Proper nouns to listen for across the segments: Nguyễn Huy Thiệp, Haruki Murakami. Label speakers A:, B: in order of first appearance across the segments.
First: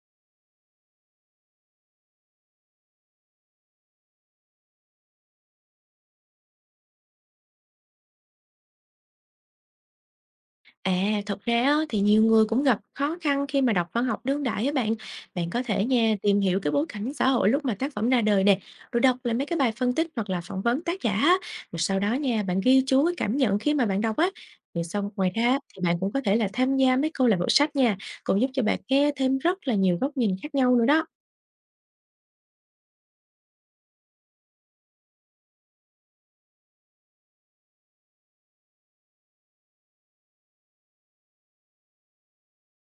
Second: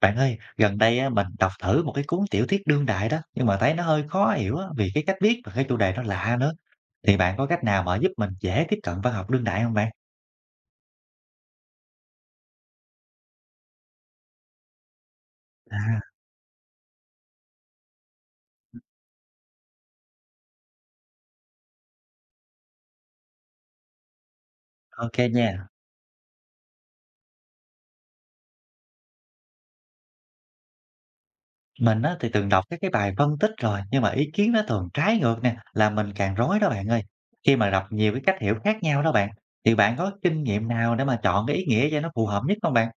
A: Bạn ơi, gần đây á, mình đọc thử một cái cuốn tiểu thuyết đương đại đó, nhưng mà thấy nó hơi khó hiểu á, vì cái cách viết và cái chủ đề nó lạ nữa. Thì bạn có cách nào mà giúp mình dễ tiếp cận văn học đương đại không bạn?
B: À, thật ra á, thì nhiều người cũng gặp khó khăn khi mà đọc văn học đương đại á bạn. Bạn có thể
A: À,
B: nha tìm hiểu cái bối cảnh xã hội lúc mà tác phẩm ra đời nè, rồi đọc lại mấy cái bài phân tích hoặc là phỏng vấn tác giả, á. Rồi sau đó nha bạn ghi chú cái cảm nhận khi mà bạn đọc á. Rồi xong
A: ok
B: ngoài ra á,
A: nha.
B: thì bạn cũng có thể là tham gia mấy câu lạc bộ sách nha, cũng giúp cho bạn nghe thêm rất là nhiều góc nhìn khác nhau nữa đó.
A: Mình á, thì từng đọc các cái bài phân tích rồi, nhưng mà ý kiến nó thường trái ngược nè, làm mình càng rối đó bạn ơi. Khi mà đọc nhiều cái cách hiểu khác nhau đó bạn, thì bạn có kinh nghiệm nào để mà chọn cái ý nghĩa cho nó phù hợp nhất không bạn?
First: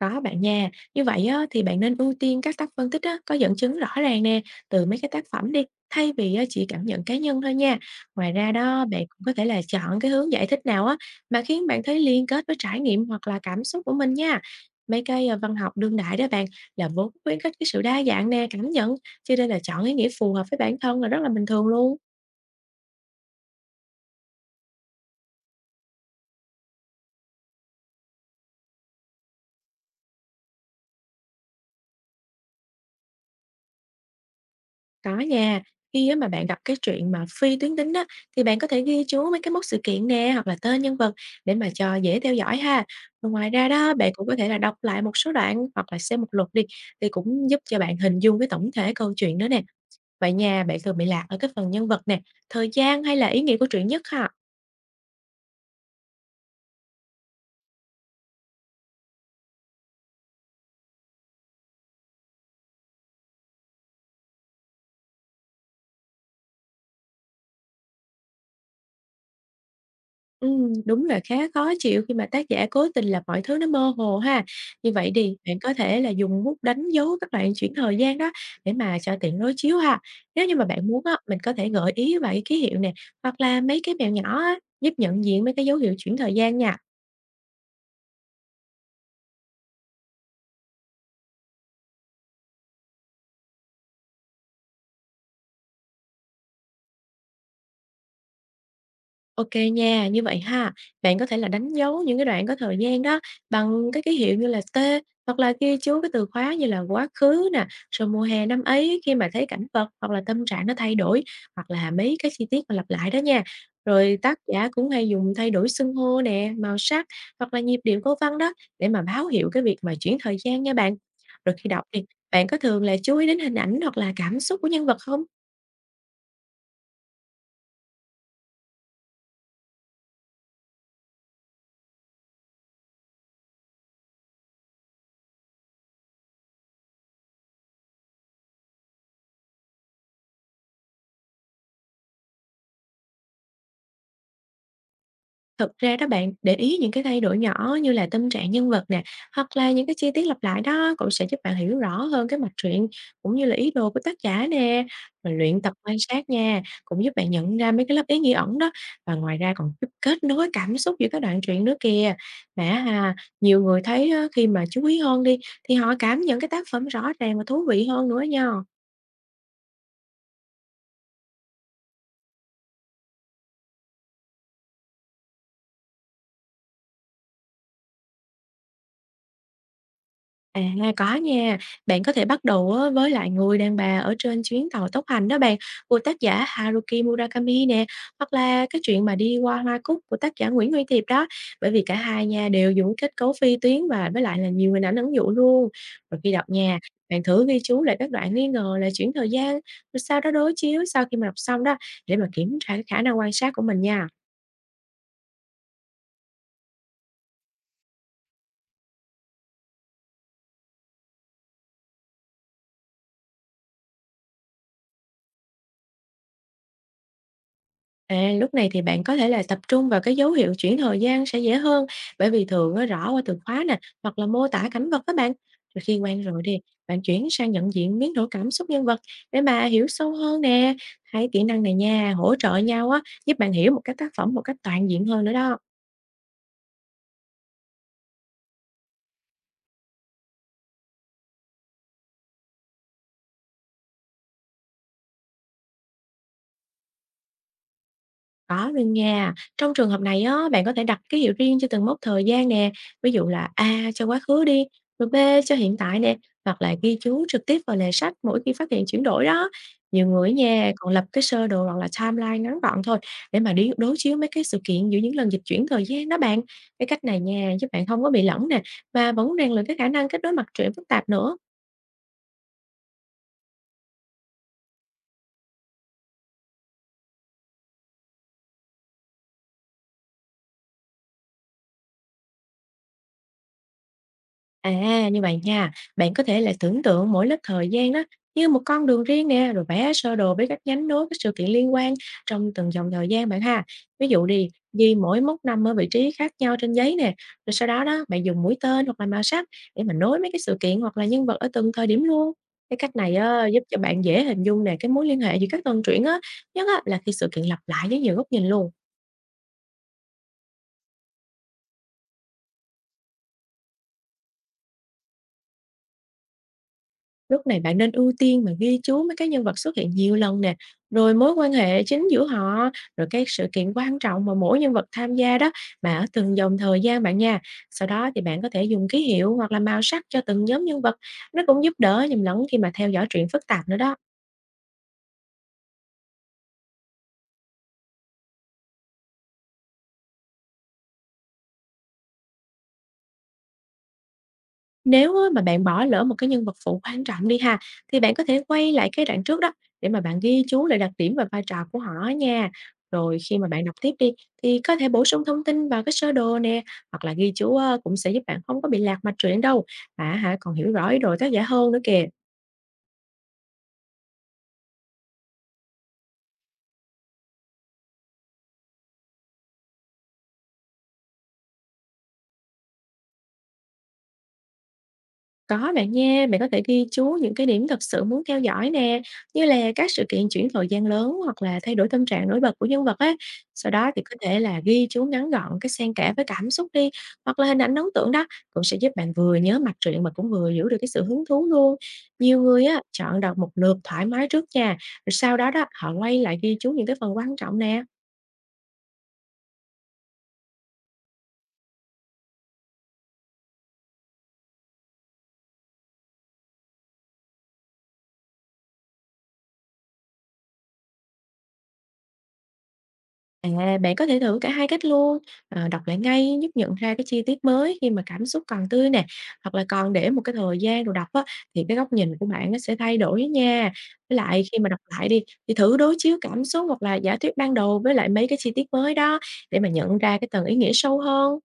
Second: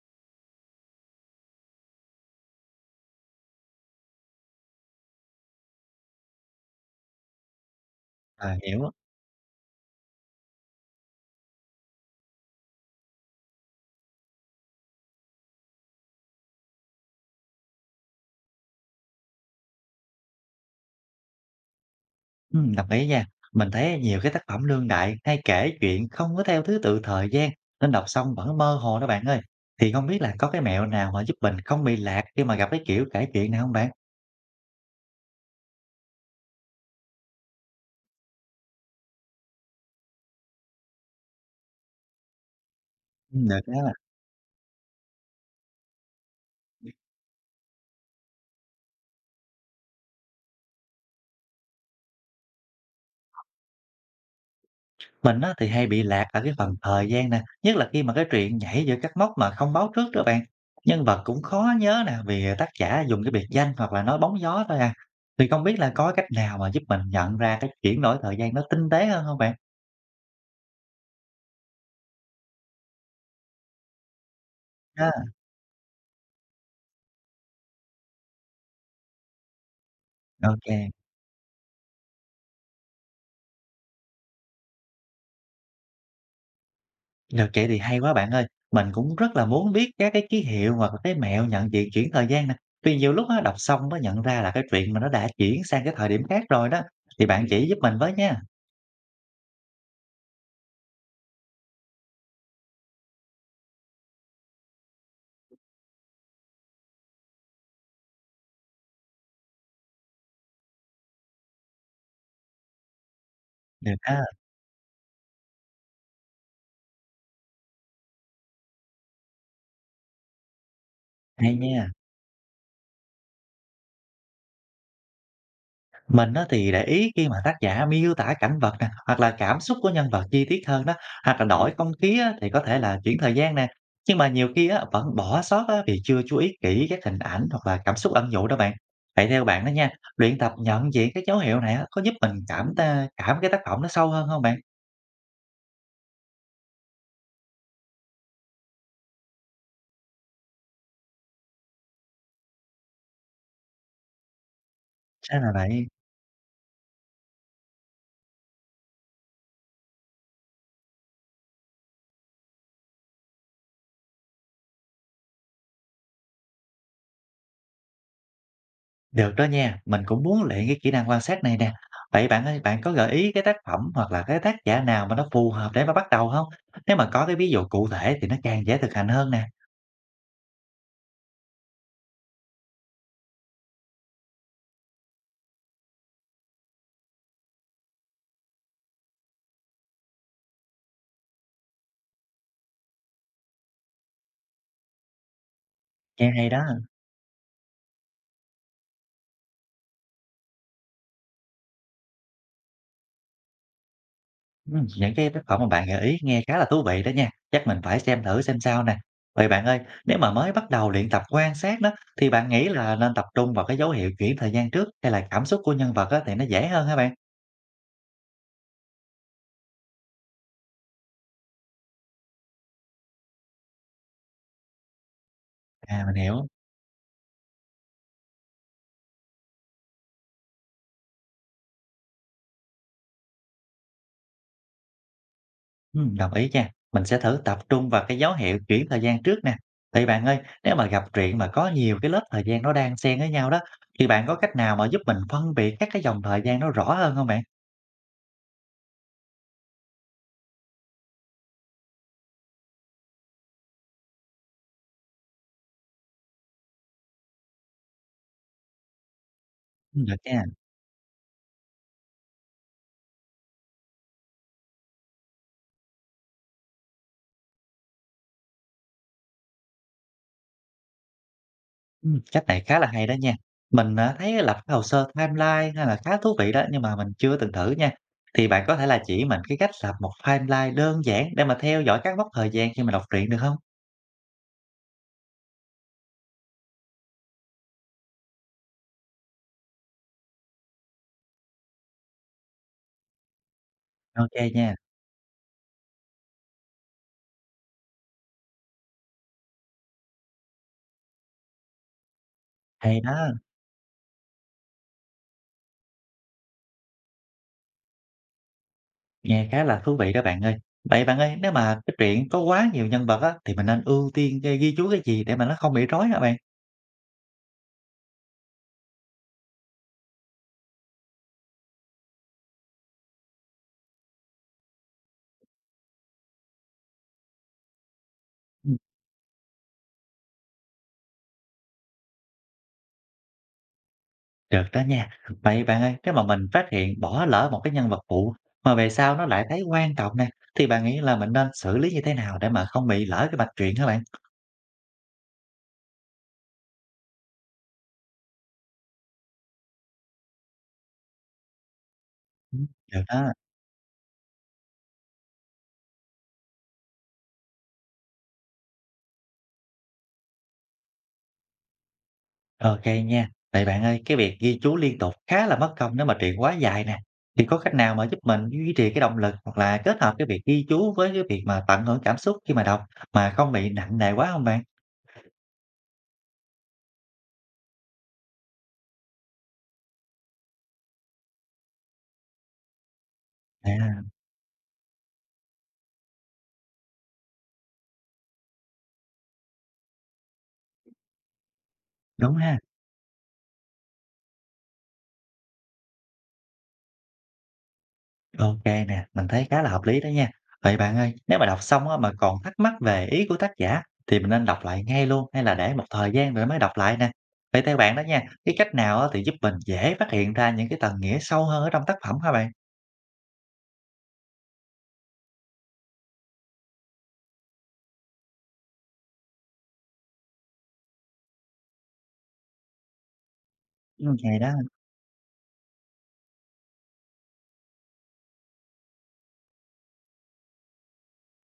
B: Có bạn nha, như vậy á, thì bạn nên ưu tiên các tác phân tích á, có dẫn chứng rõ ràng nè, từ mấy cái tác phẩm đi, thay vì á, chỉ cảm nhận cá nhân thôi nha. Ngoài ra
A: À,
B: đó,
A: hiểu.
B: bạn cũng có thể là chọn cái hướng giải thích nào á, mà khiến bạn thấy liên kết với trải nghiệm hoặc là cảm xúc của mình nha. Mấy cái văn học đương đại đó bạn là vốn khuyến khích cái sự đa dạng nè, cảm nhận, cho nên là chọn ý nghĩa phù hợp với bản thân là rất là bình thường luôn.
A: Đồng ý nha. Mình thấy nhiều cái tác phẩm đương đại hay kể chuyện không có theo thứ tự thời gian nên đọc xong vẫn mơ hồ đó bạn ơi. Thì không biết là có cái mẹo nào mà giúp mình không bị lạc khi mà gặp cái kiểu kể chuyện này không bạn?
B: Có nha, khi á mà bạn gặp cái chuyện mà phi tuyến tính đó thì bạn có thể ghi chú mấy cái mốc sự kiện nè hoặc là tên nhân vật để mà cho dễ theo dõi ha. Rồi ngoài
A: Được
B: ra
A: đó.
B: đó, bạn cũng có thể là đọc lại một số đoạn hoặc là xem một lượt đi thì cũng giúp cho bạn hình dung cái tổng thể câu chuyện đó nè. Vậy nha, bạn thường bị lạc ở cái phần nhân vật nè, thời gian hay là ý nghĩa của truyện nhất ha?
A: Mình á, thì hay bị lạc ở cái phần thời gian nè, nhất là khi mà cái truyện nhảy giữa các mốc mà không báo trước đó bạn. Nhân vật cũng khó nhớ nè vì tác giả dùng cái biệt danh hoặc là nói bóng gió thôi à. Thì không biết là có cách nào mà giúp mình nhận ra cái chuyển đổi thời gian nó tinh tế hơn không bạn?
B: Đúng là khá khó chịu khi mà tác giả cố tình làm mọi thứ nó mơ hồ ha. Như
A: Đó.
B: vậy thì bạn có thể là dùng bút đánh dấu các đoạn chuyển thời gian đó để mà cho tiện đối chiếu ha. Nếu như mà bạn
A: Ok.
B: muốn á, mình có thể gợi ý vài cái ký hiệu nè, hoặc là mấy cái mèo nhỏ á, giúp nhận diện mấy cái dấu hiệu chuyển thời gian nha.
A: Được vậy thì hay quá bạn ơi. Mình cũng rất là muốn biết các cái ký hiệu hoặc là cái mẹo nhận diện chuyển thời gian nè. Vì nhiều lúc á, đọc xong mới nhận ra là cái chuyện mà nó đã chuyển sang cái thời điểm khác rồi đó. Thì bạn chỉ giúp mình với nha.
B: OK nha, như vậy ha, bạn có thể là đánh dấu những cái đoạn có thời gian đó bằng cái ký hiệu như là T, hoặc là ghi chú cái từ khóa như là quá khứ nè, rồi mùa hè năm ấy khi mà thấy cảnh vật hoặc là tâm trạng nó thay đổi, hoặc là mấy cái chi tiết mà lặp lại đó nha.
A: Được
B: Rồi
A: ha.
B: tác giả cũng hay dùng thay đổi xưng hô nè, màu sắc hoặc là nhịp điệu câu văn đó để mà báo hiệu cái việc mà chuyển thời gian nha bạn. Rồi
A: Hay
B: khi đọc
A: nha.
B: thì bạn có thường là chú ý đến hình ảnh hoặc là cảm xúc của nhân vật không?
A: Mình á thì để ý khi mà tác giả miêu tả cảnh vật nè, hoặc là cảm xúc của nhân vật chi tiết hơn đó, hoặc là đổi không khí á, thì có thể là chuyển thời gian nè. Nhưng mà nhiều khi á, vẫn bỏ sót á, vì chưa chú ý kỹ các hình ảnh hoặc là cảm xúc ẩn dụ đó bạn. Vậy theo bạn đó nha, luyện tập nhận diện các dấu hiệu này á, có giúp mình cảm cái tác phẩm nó sâu hơn không bạn?
B: Thực ra đó bạn, để ý những cái thay đổi nhỏ như là tâm trạng nhân vật nè, hoặc là những cái chi tiết lặp lại đó cũng sẽ giúp bạn hiểu rõ hơn cái mạch truyện, cũng như là ý đồ của tác giả nè. Rồi
A: Sao là
B: luyện tập
A: vậy?
B: quan sát nha, cũng giúp bạn nhận ra mấy cái lớp ý nghĩa ẩn đó, và ngoài ra còn giúp kết nối cảm xúc giữa các đoạn truyện nữa kìa. Mà ha, nhiều người thấy á, khi mà chú ý hơn đi thì họ cảm nhận cái tác phẩm rõ ràng và thú vị hơn nữa nha.
A: Được đó nha, mình cũng muốn luyện cái kỹ năng quan sát này nè. Vậy bạn ơi, bạn có gợi ý cái tác phẩm hoặc là cái tác giả nào mà nó phù hợp để mà bắt đầu không? Nếu mà có cái ví dụ cụ thể thì nó càng dễ thực hành hơn nè.
B: À, có nha. Bạn có thể bắt đầu á với lại Người đàn bà ở trên chuyến tàu tốc hành đó bạn, của tác giả Haruki Murakami nè, hoặc là cái chuyện mà Đi qua Hoa Cúc của tác giả Nguyễn Huy Thiệp đó. Bởi vì cả hai nha đều dùng kết cấu phi tuyến và với lại là nhiều hình ảnh ẩn dụ luôn. Rồi
A: Nghe
B: khi đọc
A: hay đó.
B: nha, bạn thử ghi chú lại các đoạn nghi ngờ là chuyển thời gian, rồi sau đó đối chiếu sau khi mà đọc xong đó để mà kiểm tra cái khả năng quan sát của mình nha.
A: Ừ, những cái tác phẩm mà bạn gợi ý nghe khá là thú vị đó nha. Chắc mình phải xem thử xem sao nè. Vậy bạn ơi, nếu mà mới bắt đầu luyện tập quan sát đó, thì bạn nghĩ là nên tập trung vào cái dấu hiệu chuyển thời gian trước hay là cảm xúc của nhân vật á, thì nó dễ hơn hả bạn?
B: À, lúc này thì bạn có thể là tập trung vào cái dấu hiệu chuyển thời gian sẽ dễ hơn, bởi vì thường nó rõ qua từ khóa nè, hoặc là mô tả cảnh vật các bạn. Rồi khi
A: À, mình
B: quen rồi
A: hiểu.
B: thì bạn chuyển sang nhận diện biến đổi cảm xúc nhân vật để mà hiểu sâu hơn nè. Hai kỹ năng này nha, hỗ trợ nhau á, giúp bạn hiểu một cái tác phẩm một cách toàn diện hơn nữa đó.
A: Đồng ý nha. Mình sẽ thử tập trung vào cái dấu hiệu chuyển thời gian trước nè. Thì bạn ơi, nếu mà gặp chuyện mà có nhiều cái lớp thời gian nó đang xen với nhau đó, thì bạn có cách nào mà giúp mình phân biệt các cái dòng thời gian nó rõ hơn không bạn?
B: Có luôn nha. Trong trường hợp này á, bạn có thể đặt ký hiệu riêng cho từng mốc thời gian nè, ví dụ là A cho quá khứ đi, rồi B cho hiện tại nè, hoặc là ghi chú trực tiếp vào lề sách mỗi khi phát hiện chuyển đổi đó.
A: Ừ,
B: Nhiều
A: được
B: người ở
A: nha.
B: nhà còn lập cái sơ đồ hoặc là timeline ngắn gọn thôi, để mà đi đối chiếu mấy cái sự kiện giữa những lần dịch chuyển thời gian đó bạn. Cái cách này nha, giúp bạn không có bị lẫn nè, và vẫn rèn luyện cái khả năng kết nối mặt trời phức tạp nữa.
A: Cách này khá là hay đó nha. Mình à, thấy lập cái hồ sơ timeline hay là khá thú vị đó, nhưng mà mình chưa từng thử nha. Thì bạn có thể là chỉ mình cái cách lập một timeline đơn giản để mà theo dõi các mốc thời gian khi mà đọc truyện được không?
B: À, như vậy nha, bạn có thể là tưởng tượng mỗi lớp thời gian đó như một con đường riêng nè, rồi vẽ sơ đồ với các nhánh nối các sự kiện liên quan trong từng dòng thời gian bạn ha. Ví dụ
A: Ok
B: đi,
A: nha.
B: ghi mỗi mốc năm ở vị trí khác nhau trên giấy nè, rồi sau đó đó bạn dùng mũi tên hoặc là màu sắc để mà nối mấy cái sự kiện hoặc là nhân vật ở từng thời điểm luôn. Cái cách
A: Hay
B: này
A: đó.
B: á, giúp cho bạn dễ hình dung nè cái mối liên hệ giữa các tuần truyện á, nhất á, là khi sự kiện lặp lại với nhiều góc nhìn luôn.
A: Nghe khá là thú vị đó bạn ơi. Vậy bạn ơi, nếu mà cái truyện có quá nhiều nhân vật á, thì mình nên ưu tiên ghi ghi chú cái gì để mà nó không bị rối hả bạn?
B: Lúc này bạn nên ưu tiên mà ghi chú mấy cái nhân vật xuất hiện nhiều lần nè, rồi mối quan hệ chính giữa họ, rồi các sự kiện quan trọng mà mỗi nhân vật tham gia đó, mà ở từng dòng thời gian bạn nha. Sau đó thì bạn có thể
A: Ừm,
B: dùng ký hiệu hoặc là màu sắc cho từng nhóm nhân vật, nó cũng giúp đỡ nhầm lẫn khi mà theo dõi truyện phức tạp nữa đó.
A: được đó nha. Vậy bạn ơi, nếu mà mình phát hiện bỏ lỡ một cái nhân vật phụ mà về sau nó lại thấy quan trọng nè, thì bạn nghĩ là mình nên xử lý như thế nào để mà không bị lỡ cái mạch truyện hả bạn?
B: Nếu á mà bạn bỏ lỡ một cái nhân vật phụ quan trọng đi ha, thì bạn có thể quay lại cái đoạn trước đó để mà bạn ghi chú lại đặc điểm và vai trò của họ á nha.
A: Ừm, được
B: Rồi
A: đó.
B: khi mà bạn đọc tiếp đi thì có thể bổ sung thông tin vào cái sơ đồ nè, hoặc là ghi chú á, cũng sẽ giúp bạn không có bị lạc mạch truyện đâu. À hả, còn hiểu rõ ý đồ tác giả hơn nữa kìa.
A: OK nha. Vậy bạn ơi, cái việc ghi chú liên tục khá là mất công nếu mà truyện quá dài nè. Thì có cách nào mà giúp mình duy trì cái động lực hoặc là kết hợp cái việc ghi chú với cái việc mà tận hưởng cảm xúc khi mà đọc mà không bị nặng nề quá không bạn?
B: Có bạn nha, bạn có thể ghi chú những cái điểm thật sự muốn theo dõi nè, như là các sự kiện chuyển thời gian lớn hoặc là thay đổi tâm trạng nổi bật của nhân vật á. Sau đó
A: À,
B: thì có thể là ghi chú ngắn gọn cái xen kẽ với cảm xúc đi, hoặc là hình ảnh ấn tượng đó, cũng sẽ giúp bạn vừa nhớ mạch truyện mà cũng vừa giữ được cái sự hứng thú luôn.
A: đúng
B: Nhiều
A: ha.
B: người á chọn đọc một lượt thoải mái trước nha, rồi sau đó đó họ quay lại ghi chú những cái phần quan trọng nè.
A: OK nè, mình thấy khá là hợp lý đó nha. Vậy bạn ơi, nếu mà đọc xong á mà còn thắc mắc về ý của tác giả thì mình nên đọc lại ngay luôn hay là để một thời gian rồi mới đọc lại nè? Vậy theo bạn đó nha, cái cách nào á thì giúp mình dễ phát hiện ra những cái tầng nghĩa sâu hơn ở trong tác phẩm hả bạn?
B: À, bạn có thể thử cả hai cách luôn, đọc lại ngay giúp nhận ra cái chi tiết mới khi mà cảm xúc còn tươi nè, hoặc là còn để một cái thời gian rồi đọc á, thì cái góc nhìn của bạn nó sẽ thay đổi nha. Với
A: Hay
B: lại
A: đó.
B: khi mà đọc lại đi, thì thử đối chiếu cảm xúc hoặc là giả thuyết ban đầu với lại mấy cái chi tiết mới đó để mà nhận ra cái tầng ý nghĩa sâu hơn.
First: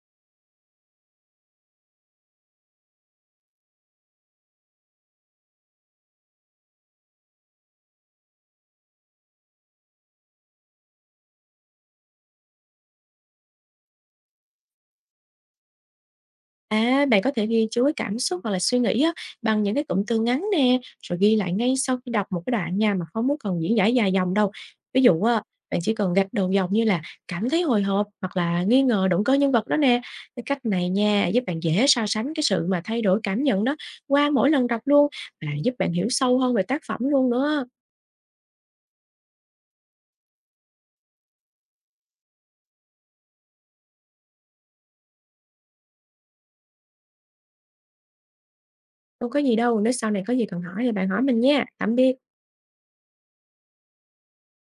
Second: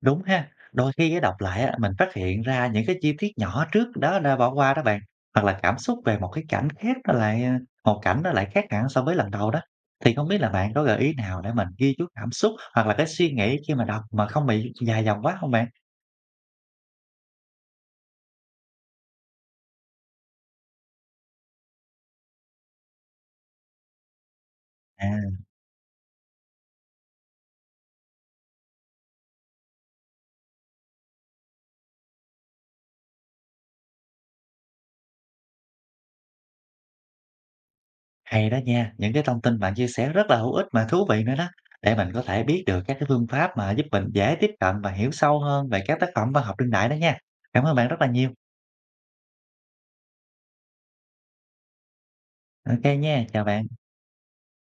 A: Đúng ha. Đôi khi á, đọc lại á, mình phát hiện ra những cái chi tiết nhỏ trước đó đã bỏ qua đó bạn. Hoặc là cảm xúc về một cái cảnh khác nó lại một cảnh nó lại khác hẳn so với lần đầu đó. Thì không biết là bạn có gợi ý nào để mình ghi chú cảm xúc hoặc là cái suy nghĩ khi mà đọc mà không bị dài dòng quá không bạn?
B: À, bạn có thể ghi chú cái cảm xúc hoặc là suy nghĩ á, bằng những cái cụm từ ngắn nè, rồi ghi lại ngay sau khi đọc một cái đoạn nha mà không muốn cần diễn giải dài dòng đâu. Ví dụ
A: À,
B: á, bạn chỉ cần gạch đầu dòng như là cảm thấy hồi hộp hoặc là nghi ngờ động cơ nhân vật đó nè. Cái cách này nha giúp bạn dễ so sánh cái sự mà thay đổi cảm nhận đó qua mỗi lần đọc luôn, và giúp bạn hiểu sâu hơn về tác phẩm luôn nữa.
A: hay đó nha. Những cái thông tin bạn chia sẻ rất là hữu ích mà thú vị nữa đó. Để mình có thể biết được các cái phương pháp mà giúp mình dễ tiếp cận và hiểu sâu hơn về các tác phẩm văn học đương đại đó nha. Cảm ơn bạn rất là nhiều.
B: Không có gì đâu, nếu sau này có gì cần hỏi thì bạn hỏi mình nha. Tạm biệt.
A: Ok nha, chào bạn.